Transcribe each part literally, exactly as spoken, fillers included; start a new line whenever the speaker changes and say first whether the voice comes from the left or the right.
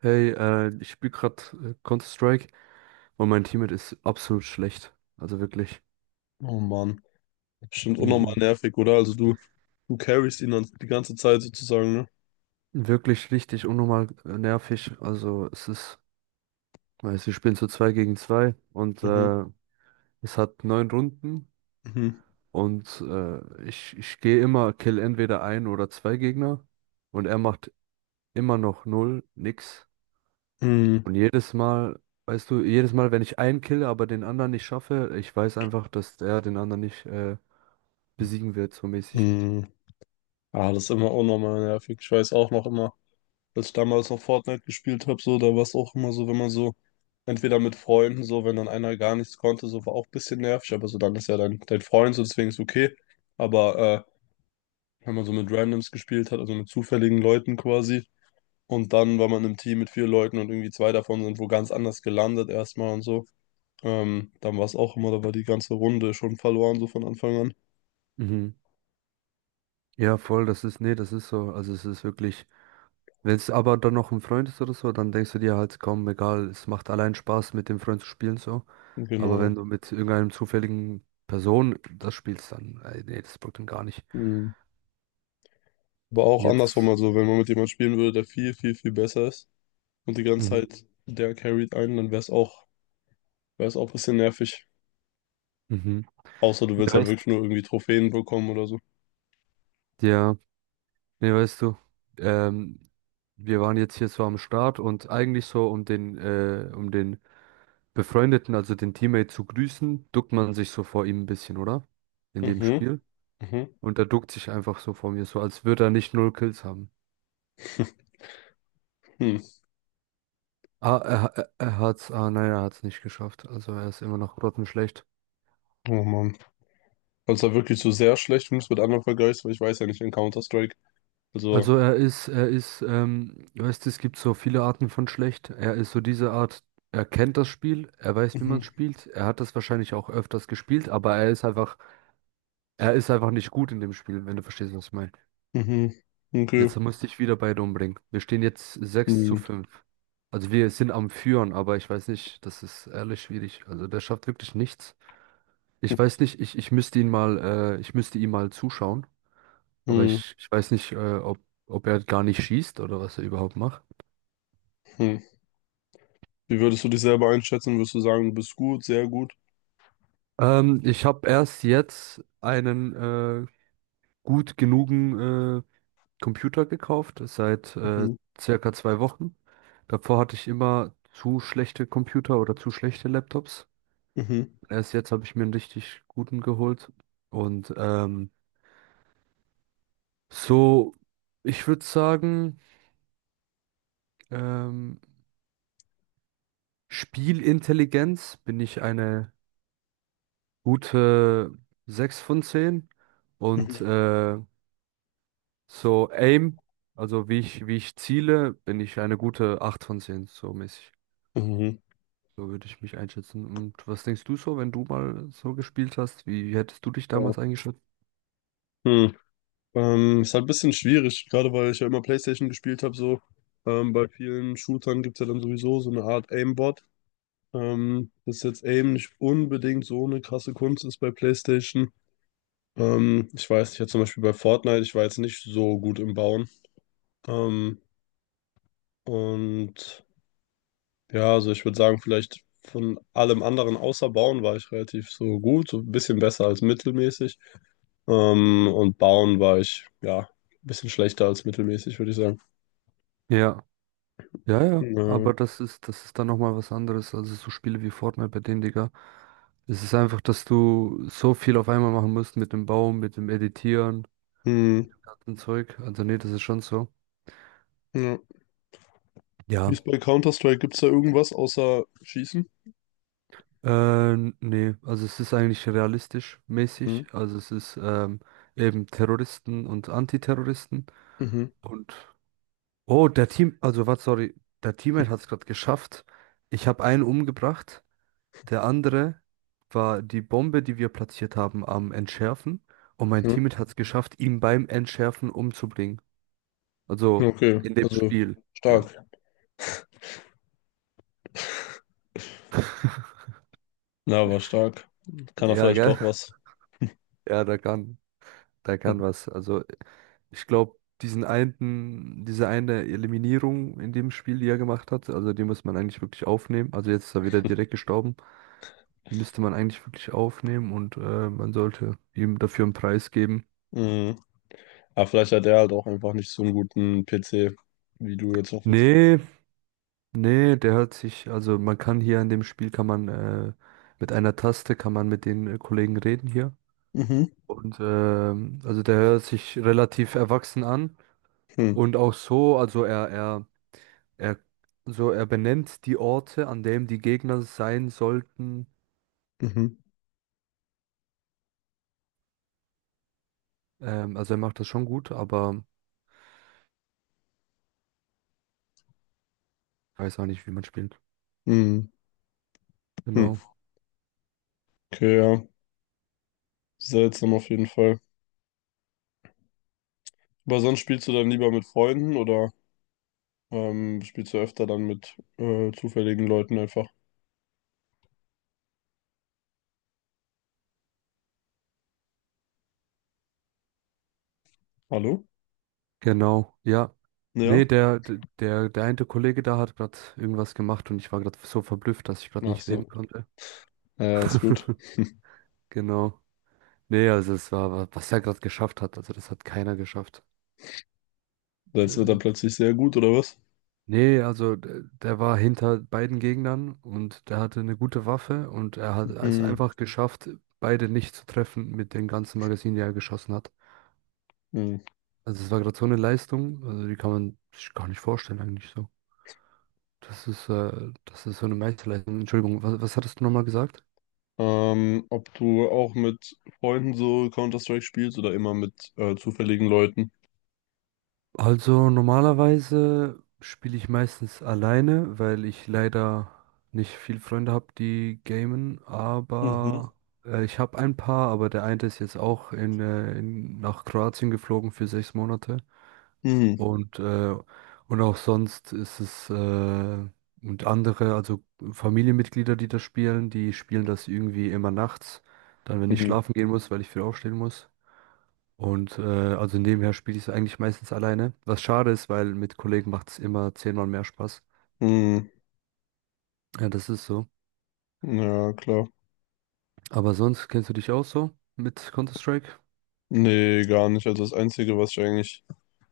right: Hey, äh, ich spiele gerade äh, Counter-Strike und mein Teammate ist absolut schlecht. Also wirklich,
left: Oh Mann. Bestimmt unnormal
right: mhm.
left: nervig, oder? Also du, du carryst ihn dann die ganze Zeit sozusagen, ne?
right: Wirklich richtig unnormal äh, nervig. Also es ist, weiß, wir spielen zu zwei gegen zwei und
left: Mhm,
right: äh, es hat neun Runden
left: mhm,
right: und äh, ich, ich gehe immer, kill entweder ein oder zwei Gegner und er macht immer noch null, nix.
left: mhm,
right: Und jedes Mal, weißt du, jedes Mal, wenn ich einen kille, aber den anderen nicht schaffe, ich weiß einfach, dass er den anderen nicht äh, besiegen wird, so mäßig.
left: mhm. Ah, das ist immer unnormal nervig. Ich weiß auch noch immer, als ich damals noch Fortnite gespielt habe, so, da war es auch immer so, wenn man so, entweder mit Freunden, so, wenn dann einer gar nichts konnte, so war auch ein bisschen nervig, aber so dann ist ja dein, dein Freund, so deswegen ist okay. Aber äh, wenn man so mit Randoms gespielt hat, also mit zufälligen Leuten quasi, und dann war man im Team mit vier Leuten und irgendwie zwei davon sind wo ganz anders gelandet erstmal und so. Ähm, dann war es auch immer, da war die ganze Runde schon verloren, so von Anfang an.
right: Mhm. Ja, voll, das ist, nee, das ist so. Also es ist wirklich, wenn es aber dann noch ein Freund ist oder so, dann denkst du dir halt, komm, egal, es macht allein Spaß, mit dem Freund zu spielen so. Aber wenn
left: Genau.
right: du mit irgendeinem zufälligen Person das spielst, dann, ey, nee, das bockt dann gar nicht.
left: Mhm. Aber auch andersrum,
right: Jetzt,
left: also wenn man mit jemandem spielen würde, der viel, viel, viel besser ist und die ganze Zeit
right: mhm,
left: der carried einen, dann wäre es auch, wäre es auch ein bisschen nervig.
right: mhm.
left: Außer du willst
right: Ja,
left: halt
right: weißt,
left: wirklich nur irgendwie Trophäen bekommen oder so.
right: ja, nee, weißt du, ähm, wir waren jetzt hier so am Start und eigentlich so, um den, äh, um den Befreundeten, also den Teammate zu grüßen, duckt man sich so vor ihm ein bisschen, oder? In dem
left: Mhm,
right: Spiel.
left: mhm.
right: Und er duckt sich einfach so vor mir, so als würde er nicht null Kills haben.
left: Hm.
right: Ah, er, er, er hat's, ah nein, er hat's nicht geschafft. Also er ist immer noch grottenschlecht.
left: Oh Mann. Also da wirklich so sehr schlecht, wenn du es mit anderen vergleichst, weil ich weiß ja nicht in Counter-Strike. Also.
right: Also er ist, er ist, ähm, du weißt, es gibt so viele Arten von schlecht. Er ist so diese Art, er kennt das Spiel, er weiß, wie man
left: Mhm,
right: es spielt. Er hat das wahrscheinlich auch öfters gespielt, aber er ist einfach, er ist einfach nicht gut in dem Spiel, wenn du verstehst, was ich meine.
left: mhm. Okay.
right: Jetzt musste ich wieder beide umbringen. Wir stehen jetzt sechs zu
left: Hm,
right: fünf. Also wir sind am Führen, aber ich weiß nicht, das ist ehrlich schwierig. Also der schafft wirklich nichts. Ich
left: hm,
right: weiß nicht, ich, ich müsste ihn mal, äh, ich müsste ihm mal zuschauen, aber
left: hm.
right: ich, ich weiß nicht, äh, ob, ob er gar nicht schießt oder was er überhaupt macht.
left: Hm. Wie würdest du dich selber einschätzen? Würdest du sagen, du bist gut, sehr gut?
right: Ähm, ich habe erst jetzt einen äh, gut genugen äh, Computer gekauft, seit äh,
left: Mhm.
right: circa zwei Wochen. Davor hatte ich immer zu schlechte Computer oder zu schlechte Laptops.
left: Mhm.
right: Erst jetzt habe ich mir einen richtig guten geholt. Und ähm, so, ich würde sagen, ähm, Spielintelligenz bin ich eine gute sechs von zehn und
left: Mhm.
right: äh, so Aim, also wie ich, wie ich ziele, bin ich eine gute acht von zehn so mäßig.
left: Mhm.
right: So würde ich mich einschätzen. Und was denkst du so, wenn du mal so gespielt hast? Wie hättest du dich
left: Ja.
right: damals eingeschätzt?
left: Hm. Ähm, ist halt ein bisschen schwierig, gerade weil ich ja immer PlayStation gespielt habe, so. Ähm, bei vielen Shootern gibt es ja dann sowieso so eine Art Aimbot. Ähm, dass jetzt Aim nicht unbedingt so eine krasse Kunst ist bei PlayStation. Ähm, ich weiß nicht, ja, zum Beispiel bei Fortnite, ich war jetzt nicht so gut im Bauen. Ähm, und ja, also ich würde sagen, vielleicht von allem anderen außer Bauen war ich relativ so gut, so ein bisschen besser als mittelmäßig. Ähm, und Bauen war ich, ja, ein bisschen schlechter als mittelmäßig, würde ich sagen.
right: Ja, ja, ja,
left: Äh,
right: aber das ist, das ist dann nochmal was anderes. Also so Spiele wie Fortnite bei denen, Digga. Es ist einfach, dass du so viel auf einmal machen musst mit dem Baum, mit dem Editieren.
left: hm,
right: Kartenzeug, also nee, das ist schon so.
left: ja. Wie
right: Ja.
left: ist bei Counter-Strike? Gibt es da irgendwas außer Schießen?
right: Äh, nee, also es ist eigentlich realistisch
left: Hm.
right: mäßig. Also es ist ähm, eben Terroristen und Antiterroristen.
left: Mhm,
right: Und oh, der Team, also was, sorry, der Teammate hat es gerade geschafft. Ich habe einen umgebracht. Der andere war die Bombe, die wir platziert haben, am Entschärfen. Und mein
left: mhm.
right: Teammate hat es geschafft, ihn beim Entschärfen umzubringen. Also
left: Okay,
right: in dem
left: also
right: Spiel. Ja.
left: stark. Na, war stark. Kann er
right: Ja,
left: vielleicht
right: gell?
left: doch was.
right: Ja, da kann, da kann was. Also ich glaube, diesen einen, diese eine Eliminierung in dem Spiel, die er gemacht hat, also die muss man eigentlich wirklich aufnehmen. Also jetzt ist er wieder direkt gestorben. Die müsste man eigentlich wirklich aufnehmen und äh, man sollte ihm dafür einen Preis geben.
left: Mhm. Aber vielleicht hat er halt auch einfach nicht so einen guten P C, wie du jetzt auch verzeihst.
right: Nee, nee, der hat sich, also man kann hier in dem Spiel, kann man äh, mit einer Taste, kann man mit den äh, Kollegen reden hier.
left: Mhm.
right: Und ähm, also der hört sich relativ erwachsen an.
left: Hm.
right: Und auch so, also er, er Er, so, er benennt die Orte, an denen die Gegner sein sollten.
left: Mhm.
right: Ähm, also er macht das schon gut, aber weiß auch nicht, wie man spielt.
left: Mhm. Hm.
right: Genau,
left: Okay, ja. Seltsam auf jeden Fall. Aber sonst spielst du dann lieber mit Freunden oder? Ähm, spielst du öfter dann mit äh, zufälligen Leuten einfach? Hallo?
right: genau, ja. Nee,
left: Ja?
right: der, der, der der eine Kollege da hat gerade irgendwas gemacht und ich war gerade so verblüfft, dass ich gerade
left: Ach
right: nicht reden
left: so.
right: konnte.
left: Ja, ist gut.
right: Genau. Nee, also es war, wa- was er gerade geschafft hat, also das hat keiner geschafft.
left: Jetzt wird er
right: Äh,
left: plötzlich sehr gut, oder was?
right: Nee, also d- der war hinter beiden Gegnern und der hatte eine gute Waffe und er hat es
left: Hm,
right: einfach geschafft, beide nicht zu treffen mit den ganzen Magazinen, die er geschossen hat.
left: hm.
right: Also es war gerade so eine Leistung, also die kann man sich gar nicht vorstellen eigentlich so. Das ist, äh, das ist so eine Meisterleistung. Entschuldigung, was, was hattest du nochmal gesagt?
left: Ähm, ob du auch mit Freunden so Counter-Strike spielst oder immer mit äh, zufälligen Leuten?
right: Also normalerweise spiele ich meistens alleine, weil ich leider nicht viel Freunde habe, die gamen,
left: Mhm.
right: aber äh, ich habe ein paar, aber der eine ist jetzt auch in, äh, in, nach Kroatien geflogen für sechs Monate
left: Mhm.
right: und, äh, und auch sonst ist es äh, und andere, also Familienmitglieder, die das spielen, die spielen das irgendwie immer nachts, dann wenn ich
left: Mhm.
right: schlafen gehen muss, weil ich früh aufstehen muss. Und äh, also nebenher spiele ich es eigentlich meistens alleine. Was schade ist, weil mit Kollegen macht es immer zehnmal mehr Spaß.
left: Mhm.
right: Ja, das ist so.
left: Ja, klar.
right: Aber sonst kennst du dich auch so mit Counter-Strike?
left: Nee, gar nicht. Also das Einzige, was ich eigentlich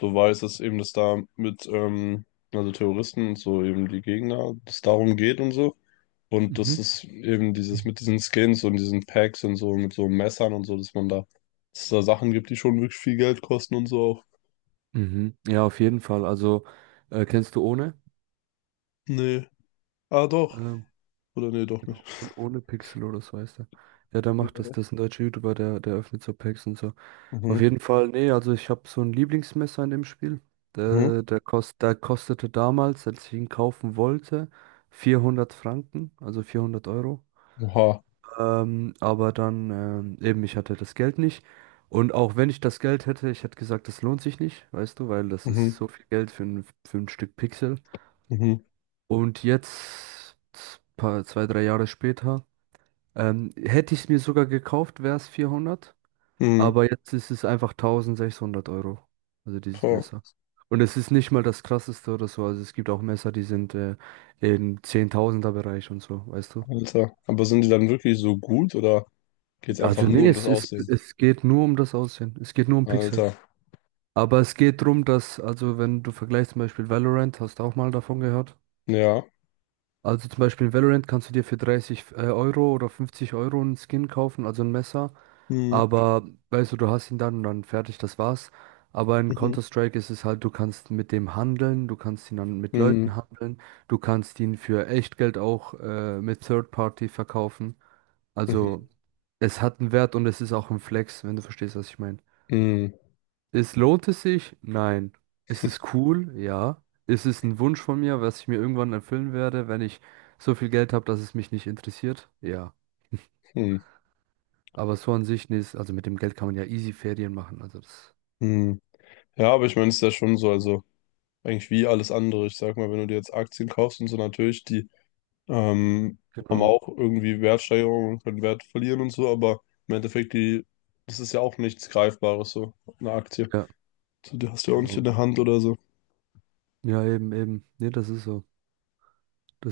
left: so weiß, ist eben, dass da mit, ähm, also Terroristen und so eben die Gegner, dass es darum geht und so. Und das
right: Mhm.
left: ist eben dieses mit diesen Skins und diesen Packs und so, mit so Messern und so, dass man da, dass es da Sachen gibt, die schon wirklich viel Geld kosten und so auch.
right: Mhm. Ja, auf jeden Fall. Also äh, kennst du ohne?
left: Nee. Ah, doch.
right: Ähm,
left: Oder nee, doch nicht.
right: genau, ohne, ohne Pixel oder so heißt er. Ja, der macht das.
left: Nee.
right: Das ist ein deutscher YouTuber, der, der öffnet so Packs und so. Auf
left: Mhm.
right: jeden Fall, nee, also ich habe so ein Lieblingsmesser in dem Spiel.
left: Mhm.
right: Der, der, kost, der kostete damals, als ich ihn kaufen wollte, vierhundert Franken, also vierhundert Euro.
left: Oha.
right: Ähm, aber dann ähm, eben, ich hatte das Geld nicht. Und auch wenn ich das Geld hätte, ich hätte gesagt, das lohnt sich nicht, weißt du, weil das ist
left: Mhm.
right: so viel Geld für ein, für ein Stück Pixel.
left: Mhm.
right: Und jetzt, paar, zwei, drei Jahre später, ähm, hätte ich es mir sogar gekauft, wäre es vierhundert.
left: Mhm.
right: Aber jetzt ist es einfach tausendsechshundert Euro. Also dieses
left: Boah,
right: Messer. Und es ist nicht mal das krasseste oder so. Also es gibt auch Messer, die sind äh, im Zehntausender Bereich und so, weißt du?
left: Alter. Aber sind die dann wirklich so gut oder geht's
right: Also
left: einfach nur
right: nee,
left: um das
right: es ist,
left: Aussehen?
right: es geht nur um das Aussehen. Es geht nur um Pixel.
left: Alter.
right: Aber es geht darum, dass, also wenn du vergleichst zum Beispiel Valorant, hast du auch mal davon gehört?
left: Ja.
right: Also zum Beispiel in Valorant kannst du dir für dreißig äh, Euro oder fünfzig Euro einen Skin kaufen, also ein Messer.
left: Mhm.
right: Aber weißt du, du hast ihn dann und dann fertig, das war's. Aber in
left: Mhm.
right: Counter-Strike ist es halt, du kannst mit dem handeln, du kannst ihn dann mit
left: Mhm.
right: Leuten handeln, du kannst ihn für Echtgeld auch äh, mit Third Party verkaufen. Also
left: Mhm.
right: es hat einen Wert und es ist auch ein Flex, wenn du verstehst, was ich meine.
left: Mhm.
right: Es lohnt es sich? Nein. Ist es cool? Ja. Ist es ein Wunsch von mir, was ich mir irgendwann erfüllen werde, wenn ich so viel Geld habe, dass es mich nicht interessiert? Ja.
left: Mhm.
right: Aber so an sich, nee, ist- also mit dem Geld kann man ja easy Ferien machen. Also das,
left: Mhm. Ja, aber ich meine, es ist ja schon so, also eigentlich wie alles andere. Ich sag mal, wenn du dir jetzt Aktien kaufst und so, natürlich, die Ähm, haben
right: genau.
left: auch irgendwie Wertsteigerungen und können Wert verlieren und so, aber im Endeffekt, die, das ist ja auch nichts Greifbares, so eine Aktie.
right: Ja,
left: So, die hast du ja auch nicht in
right: genau.
left: der Hand oder so.
right: Ja, eben, eben. Nee, das ist so.